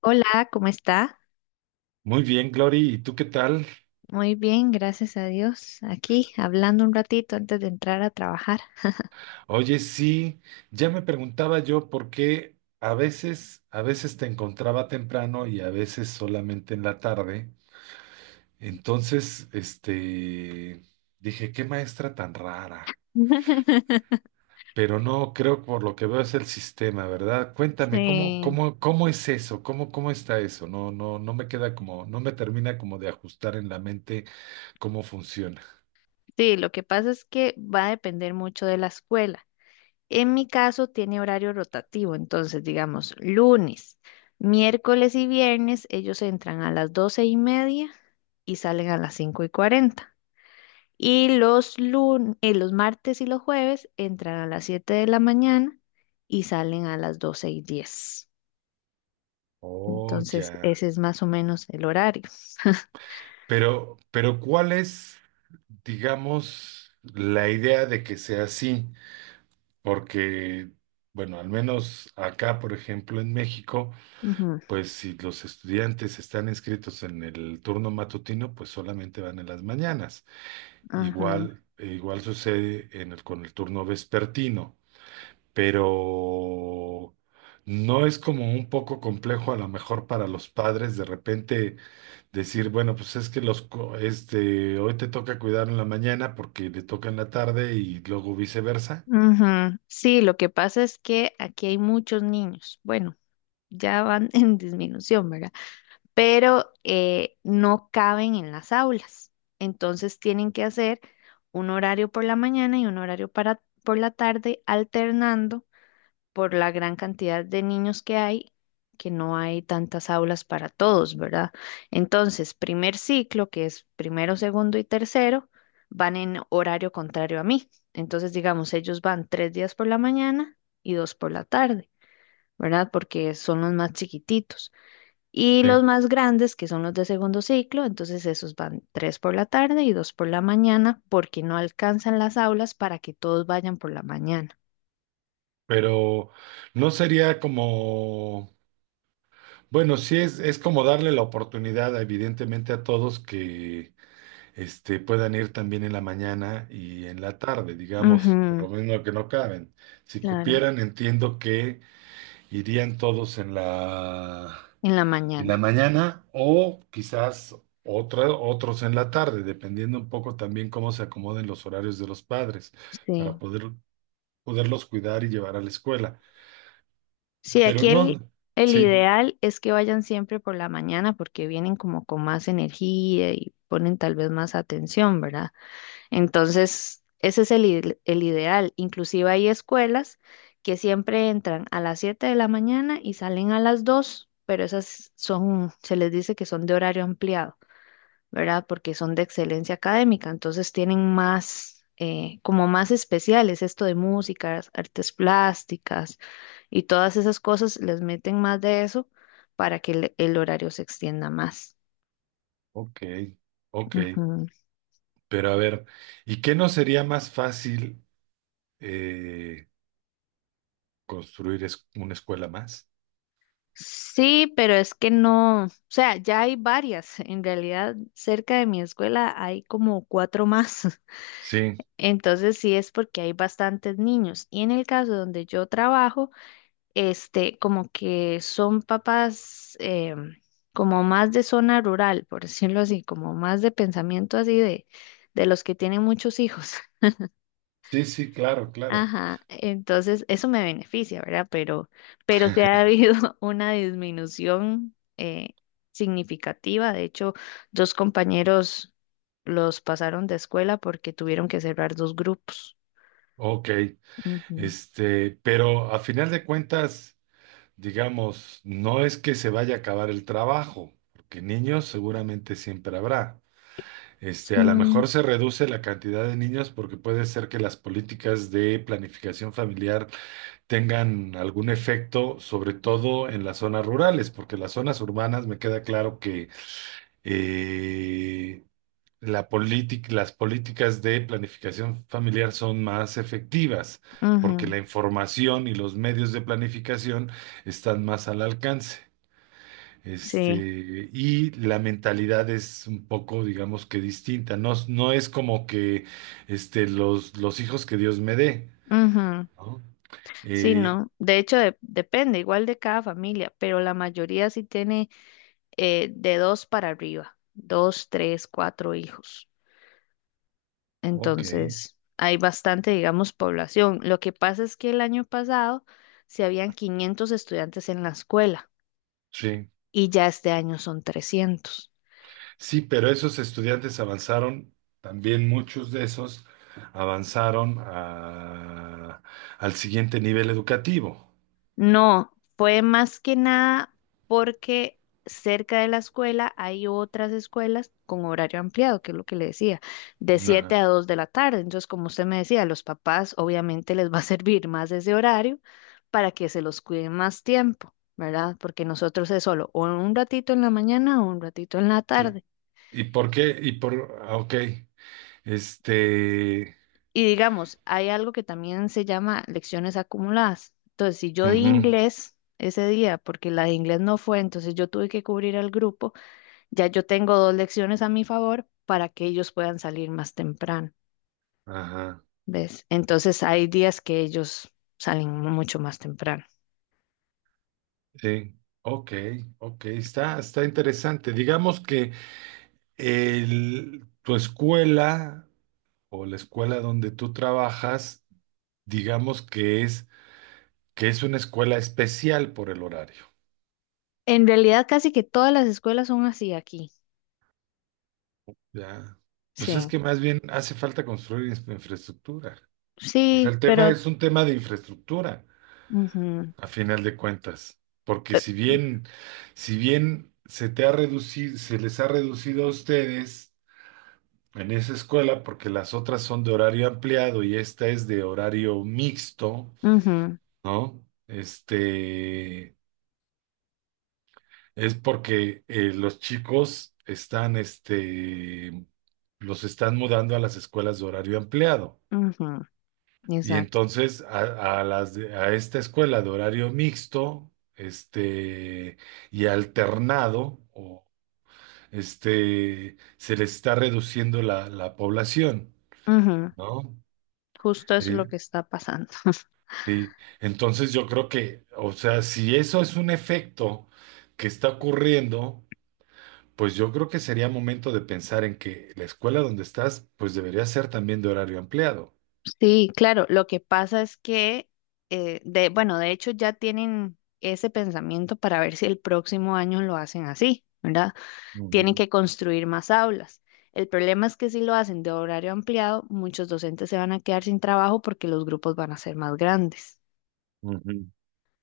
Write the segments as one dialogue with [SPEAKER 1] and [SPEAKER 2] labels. [SPEAKER 1] Hola, ¿cómo está?
[SPEAKER 2] Muy bien, Glory, ¿y tú qué tal?
[SPEAKER 1] Muy bien, gracias a Dios. Aquí hablando un ratito antes de entrar a trabajar.
[SPEAKER 2] Oye, sí, ya me preguntaba yo por qué a veces te encontraba temprano y a veces solamente en la tarde. Entonces, dije, qué maestra tan rara. Pero no, creo que por lo que veo es el sistema, ¿verdad? Cuéntame, ¿cómo,
[SPEAKER 1] Sí,
[SPEAKER 2] cómo es eso? ¿Cómo, cómo está eso? No, no, no me queda como, no me termina como de ajustar en la mente cómo funciona.
[SPEAKER 1] sí, lo que pasa es que va a depender mucho de la escuela. En mi caso tiene horario rotativo, entonces digamos lunes, miércoles y viernes ellos entran a las 12:30 y salen a las 5:40. Y los martes y los jueves entran a las 7 de la mañana y salen a las 12:10.
[SPEAKER 2] Oh,
[SPEAKER 1] Entonces,
[SPEAKER 2] ya.
[SPEAKER 1] ese es más o menos el horario.
[SPEAKER 2] Pero ¿cuál es, digamos, la idea de que sea así? Porque, bueno, al menos acá, por ejemplo, en México,
[SPEAKER 1] Ujú,
[SPEAKER 2] pues si los estudiantes están inscritos en el turno matutino, pues solamente van en las mañanas.
[SPEAKER 1] ajá,
[SPEAKER 2] Igual, igual sucede en con el turno vespertino. Pero no es como un poco complejo a lo mejor para los padres de repente decir, bueno, pues es que los, hoy te toca cuidar en la mañana porque le toca en la tarde y luego viceversa.
[SPEAKER 1] ujú. Sí, lo que pasa es que aquí hay muchos niños. Bueno, ya van en disminución, ¿verdad? Pero no caben en las aulas. Entonces tienen que hacer un horario por la mañana y un horario por la tarde, alternando por la gran cantidad de niños que hay, que no hay tantas aulas para todos, ¿verdad? Entonces, primer ciclo, que es primero, segundo y tercero, van en horario contrario a mí. Entonces, digamos, ellos van tres días por la mañana y dos por la tarde, ¿verdad? Porque son los más chiquititos. Y los
[SPEAKER 2] Sí.
[SPEAKER 1] más grandes, que son los de segundo ciclo, entonces esos van tres por la tarde y dos por la mañana, porque no alcanzan las aulas para que todos vayan por la mañana.
[SPEAKER 2] Pero no sería como, bueno, sí es como darle la oportunidad evidentemente a todos que puedan ir también en la mañana y en la tarde, digamos, por
[SPEAKER 1] Ujú,
[SPEAKER 2] lo menos que no caben. Si
[SPEAKER 1] claro.
[SPEAKER 2] cupieran, entiendo que irían todos en
[SPEAKER 1] En la
[SPEAKER 2] en la
[SPEAKER 1] mañana,
[SPEAKER 2] mañana o quizás otros en la tarde, dependiendo un poco también cómo se acomoden los horarios de los padres
[SPEAKER 1] sí.
[SPEAKER 2] para poder, poderlos cuidar y llevar a la escuela.
[SPEAKER 1] Sí,
[SPEAKER 2] Pero
[SPEAKER 1] aquí el,
[SPEAKER 2] no,
[SPEAKER 1] el
[SPEAKER 2] sí,
[SPEAKER 1] ideal es que vayan siempre por la mañana porque vienen como con más energía y ponen tal vez más atención, ¿verdad? Entonces, ese es el ideal. Inclusive hay escuelas que siempre entran a las 7 de la mañana y salen a las 2, pero esas son, se les dice que son de horario ampliado. ¿Verdad? Porque son de excelencia académica, entonces tienen más, como más especiales, esto de música, artes plásticas y todas esas cosas, les meten más de eso para que el horario se extienda más.
[SPEAKER 2] ok, ok.
[SPEAKER 1] Ujú.
[SPEAKER 2] Pero a ver, ¿y qué no sería más fácil eh, construir una escuela más?
[SPEAKER 1] Sí, pero es que no, o sea, ya hay varias, en realidad cerca de mi escuela hay como cuatro más.
[SPEAKER 2] Sí,
[SPEAKER 1] Entonces sí es porque hay bastantes niños. Y en el caso donde yo trabajo, este, como que son papás como más de zona rural, por decirlo así, como más de pensamiento así de los que tienen muchos hijos.
[SPEAKER 2] sí, sí, claro, claro.
[SPEAKER 1] Ajá, entonces eso me beneficia, ¿verdad? Pero sí ha habido una disminución significativa. De hecho, dos compañeros los pasaron de escuela porque tuvieron que cerrar dos grupos.
[SPEAKER 2] Ok,
[SPEAKER 1] Ujú.
[SPEAKER 2] pero a final de cuentas, digamos, no es que se vaya a acabar el trabajo, porque niños seguramente siempre habrá. A lo
[SPEAKER 1] Mm,
[SPEAKER 2] mejor se reduce la cantidad de niños porque puede ser que las políticas de planificación familiar tengan algún efecto, sobre todo en las zonas rurales, porque las zonas urbanas me queda claro que eh, la política, las políticas de planificación familiar son más efectivas, porque
[SPEAKER 1] ujú,
[SPEAKER 2] la información y los medios de planificación están más al alcance.
[SPEAKER 1] sí.
[SPEAKER 2] Este, y la mentalidad es un poco, digamos que distinta. No, no es como que los hijos que Dios me dé,
[SPEAKER 1] Ujú.
[SPEAKER 2] ¿no?
[SPEAKER 1] Sí,
[SPEAKER 2] Eh,
[SPEAKER 1] no. De hecho, depende igual de cada familia, pero la mayoría sí tiene de dos para arriba, dos, tres, cuatro hijos.
[SPEAKER 2] ok,
[SPEAKER 1] Entonces, hay bastante, digamos, población. Lo que pasa es que el año pasado se habían 500 estudiantes en la escuela
[SPEAKER 2] sí.
[SPEAKER 1] y ya este año son 300.
[SPEAKER 2] Sí, pero esos estudiantes avanzaron, también muchos de esos avanzaron al siguiente nivel educativo.
[SPEAKER 1] No, fue más que nada porque cerca de la escuela hay otras escuelas con horario ampliado, que es lo que le decía, de 7
[SPEAKER 2] Ajá,
[SPEAKER 1] a 2 de la tarde. Entonces, como usted me decía, a los papás obviamente les va a servir más ese horario para que se los cuiden más tiempo, ¿verdad? Porque nosotros es solo o un ratito en la mañana o un ratito en la
[SPEAKER 2] sí.
[SPEAKER 1] tarde.
[SPEAKER 2] ¿Y por qué? Y por, ah, ok, este,
[SPEAKER 1] Y digamos, hay algo que también se llama lecciones acumuladas. Entonces, si yo di
[SPEAKER 2] ujú,
[SPEAKER 1] inglés ese día, porque la de inglés no fue, entonces yo tuve que cubrir al grupo, ya yo tengo dos lecciones a mi favor para que ellos puedan salir más temprano,
[SPEAKER 2] ajá.
[SPEAKER 1] ¿ves? Entonces, hay días que ellos salen mucho más temprano.
[SPEAKER 2] Sí, ok, ok, está, está interesante. Digamos que tu escuela o la escuela donde tú trabajas, digamos que es una escuela especial por el horario,
[SPEAKER 1] En realidad, casi que todas las escuelas son así aquí.
[SPEAKER 2] ¿ya? Pues es
[SPEAKER 1] Sí,
[SPEAKER 2] que más bien hace falta construir infraestructura. O sea,
[SPEAKER 1] sí,
[SPEAKER 2] el tema
[SPEAKER 1] pero.
[SPEAKER 2] es un tema de infraestructura,
[SPEAKER 1] Ujú,
[SPEAKER 2] a final de cuentas. Porque
[SPEAKER 1] pe-
[SPEAKER 2] si bien, si bien se te ha reducido, se les ha reducido a ustedes en esa escuela, porque las otras son de horario ampliado y esta es de horario mixto,
[SPEAKER 1] ujú,
[SPEAKER 2] ¿no? Es porque los chicos están, los están mudando a las escuelas de horario ampliado.
[SPEAKER 1] ujú,
[SPEAKER 2] Y
[SPEAKER 1] exacto.
[SPEAKER 2] entonces a a esta escuela de horario mixto, y alternado, o se les está reduciendo la, la población,
[SPEAKER 1] Ujú,
[SPEAKER 2] ¿no?
[SPEAKER 1] justo eso es
[SPEAKER 2] Eh,
[SPEAKER 1] lo que está pasando.
[SPEAKER 2] sí, entonces yo creo que, o sea, si eso es un efecto que está ocurriendo, pues yo creo que sería momento de pensar en que la escuela donde estás, pues debería ser también de horario ampliado.
[SPEAKER 1] Sí, claro, lo que pasa es que, bueno, de hecho ya tienen ese pensamiento para ver si el próximo año lo hacen así, ¿verdad? Tienen
[SPEAKER 2] Ujú,
[SPEAKER 1] que construir más aulas. El problema es que si lo hacen de horario ampliado, muchos docentes se van a quedar sin trabajo porque los grupos van a ser más grandes.
[SPEAKER 2] ujú.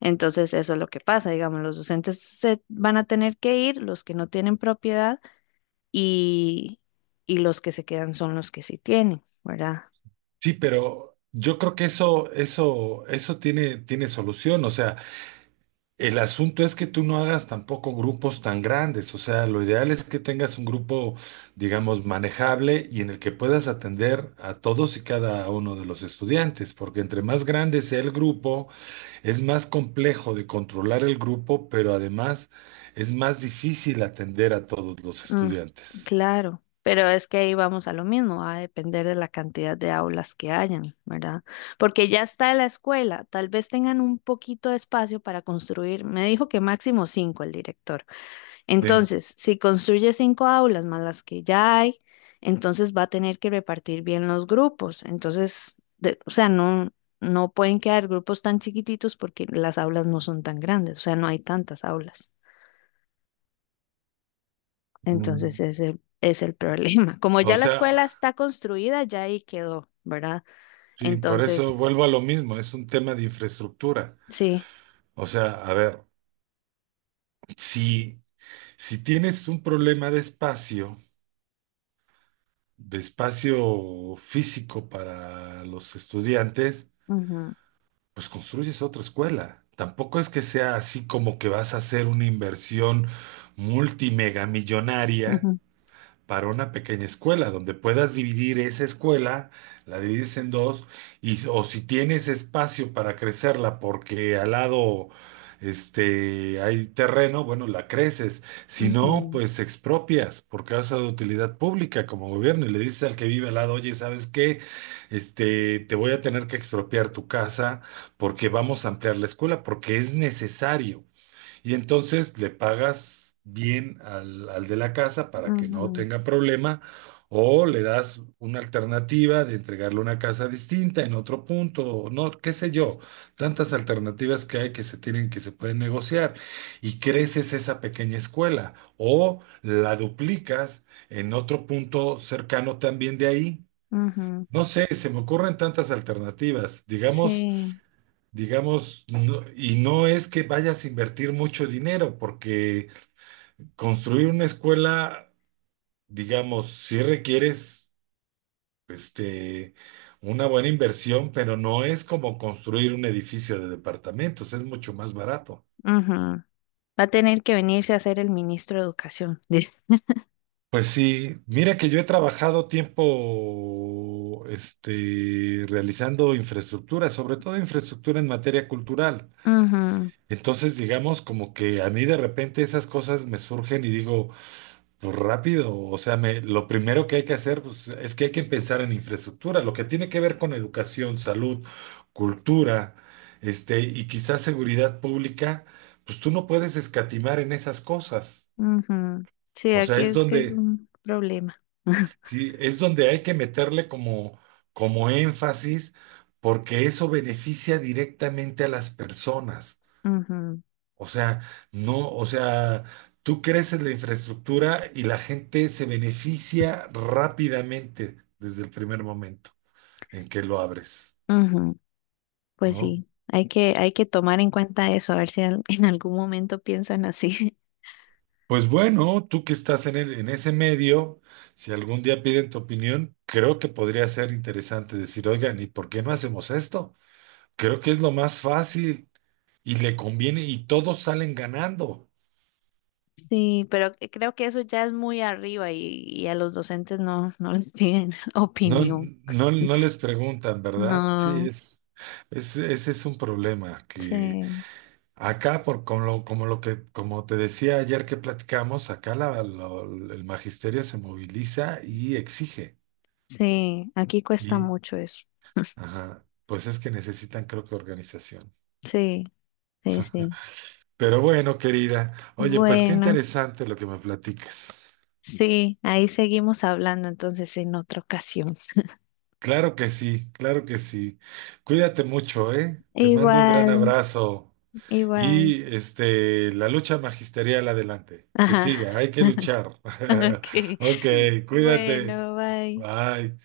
[SPEAKER 1] Entonces, eso es lo que pasa, digamos, los docentes se van a tener que ir, los que no tienen propiedad y, y los que se quedan son los que sí tienen, ¿verdad?
[SPEAKER 2] Sí, pero yo creo que eso tiene, tiene solución. O sea, el asunto es que tú no hagas tampoco grupos tan grandes, o sea, lo ideal es que tengas un grupo, digamos, manejable y en el que puedas atender a todos y cada uno de los estudiantes, porque entre más grande sea el grupo, es más complejo de controlar el grupo, pero además es más difícil atender a todos los
[SPEAKER 1] Mm,
[SPEAKER 2] estudiantes.
[SPEAKER 1] claro, pero es que ahí vamos a lo mismo, va a depender de la cantidad de aulas que hayan, ¿verdad? Porque ya está la escuela, tal vez tengan un poquito de espacio para construir, me dijo que máximo cinco el director.
[SPEAKER 2] Sí.
[SPEAKER 1] Entonces, si construye cinco aulas más las que ya hay, entonces va a tener que repartir bien los grupos. Entonces, o sea, no, no pueden quedar grupos tan chiquititos porque las aulas no son tan grandes, o sea, no hay tantas aulas. Entonces
[SPEAKER 2] Mm.
[SPEAKER 1] ese es el problema. Como
[SPEAKER 2] O
[SPEAKER 1] ya la escuela
[SPEAKER 2] sea,
[SPEAKER 1] está construida, ya ahí quedó, ¿verdad?
[SPEAKER 2] sí, por
[SPEAKER 1] Entonces,
[SPEAKER 2] eso vuelvo a lo mismo, es un tema de infraestructura.
[SPEAKER 1] sí.
[SPEAKER 2] O sea, a ver, si, si tienes un problema de espacio físico para los estudiantes,
[SPEAKER 1] Ujú,
[SPEAKER 2] pues construyes otra escuela. Tampoco es que sea así como que vas a hacer una inversión multimegamillonaria
[SPEAKER 1] ujú,
[SPEAKER 2] para una pequeña escuela, donde puedas dividir esa escuela, la divides en dos, y, o si tienes espacio para crecerla porque al lado hay terreno, bueno, la creces. Si no,
[SPEAKER 1] ujú,
[SPEAKER 2] pues expropias por causa de utilidad pública como gobierno y le dices al que vive al lado, oye, ¿sabes qué? Te voy a tener que expropiar tu casa porque vamos a ampliar la escuela, porque es necesario. Y entonces le pagas bien al, al de la casa para que no
[SPEAKER 1] ujú,
[SPEAKER 2] tenga problema o le das una alternativa de entregarle una casa distinta en otro punto, o no, qué sé yo, tantas alternativas que hay que se tienen que se pueden negociar y creces esa pequeña escuela o la duplicas en otro punto cercano también de ahí.
[SPEAKER 1] ujú,
[SPEAKER 2] No sé, se me ocurren tantas alternativas. Digamos,
[SPEAKER 1] sí.
[SPEAKER 2] digamos, y no es que vayas a invertir mucho dinero, porque construir una escuela, digamos, sí requieres, este, una buena inversión, pero no es como construir un edificio de departamentos, es mucho más barato.
[SPEAKER 1] Ujú. Va a tener que venirse a ser el ministro de Educación. dice.
[SPEAKER 2] Pues sí, mira que yo he trabajado tiempo, realizando infraestructura, sobre todo infraestructura en materia cultural.
[SPEAKER 1] Ujú,
[SPEAKER 2] Entonces, digamos, como que a mí de repente esas cosas me surgen y digo, pues rápido, o sea, lo primero que hay que hacer pues, es que hay que pensar en infraestructura, lo que tiene que ver con educación, salud, cultura, y quizás seguridad pública, pues tú no puedes escatimar en esas cosas.
[SPEAKER 1] ujú. Sí,
[SPEAKER 2] O sea,
[SPEAKER 1] aquí
[SPEAKER 2] es
[SPEAKER 1] es que es
[SPEAKER 2] donde,
[SPEAKER 1] un problema.
[SPEAKER 2] sí, es donde hay que meterle como, como énfasis, porque eso beneficia directamente a las personas.
[SPEAKER 1] Ujú,
[SPEAKER 2] O sea, no, o sea, tú creces la infraestructura y la gente se beneficia rápidamente desde el primer momento en que lo abres,
[SPEAKER 1] ujú. Pues
[SPEAKER 2] ¿no?
[SPEAKER 1] sí, hay que tomar en cuenta eso, a ver si en algún momento piensan así.
[SPEAKER 2] Pues bueno, tú que estás en en ese medio, si algún día piden tu opinión, creo que podría ser interesante decir, oigan, ¿y por qué no hacemos esto? Creo que es lo más fácil y le conviene y todos salen ganando.
[SPEAKER 1] Sí, pero creo que eso ya es muy arriba y, a los docentes no, no les piden
[SPEAKER 2] No,
[SPEAKER 1] opinión.
[SPEAKER 2] no, no les preguntan, ¿verdad? Sí,
[SPEAKER 1] No,
[SPEAKER 2] es, ese es un problema que
[SPEAKER 1] sí,
[SPEAKER 2] acá, por, como lo que, como te decía ayer que platicamos, acá el magisterio se moviliza y exige.
[SPEAKER 1] sí, aquí cuesta
[SPEAKER 2] Y,
[SPEAKER 1] mucho eso.
[SPEAKER 2] ajá, pues es que necesitan, creo que, organización.
[SPEAKER 1] Sí, sí, sí.
[SPEAKER 2] Pero bueno, querida, oye, pues qué
[SPEAKER 1] Bueno,
[SPEAKER 2] interesante lo que me platicas.
[SPEAKER 1] sí, ahí seguimos hablando entonces en otra ocasión.
[SPEAKER 2] Claro que sí, claro que sí. Cuídate mucho, ¿eh? Te mando un gran
[SPEAKER 1] Igual,
[SPEAKER 2] abrazo.
[SPEAKER 1] igual.
[SPEAKER 2] Y la lucha magisterial adelante, que
[SPEAKER 1] Ajá.
[SPEAKER 2] siga, hay que luchar.
[SPEAKER 1] Ok.
[SPEAKER 2] Ok, cuídate.
[SPEAKER 1] Bueno, bye.
[SPEAKER 2] Bye.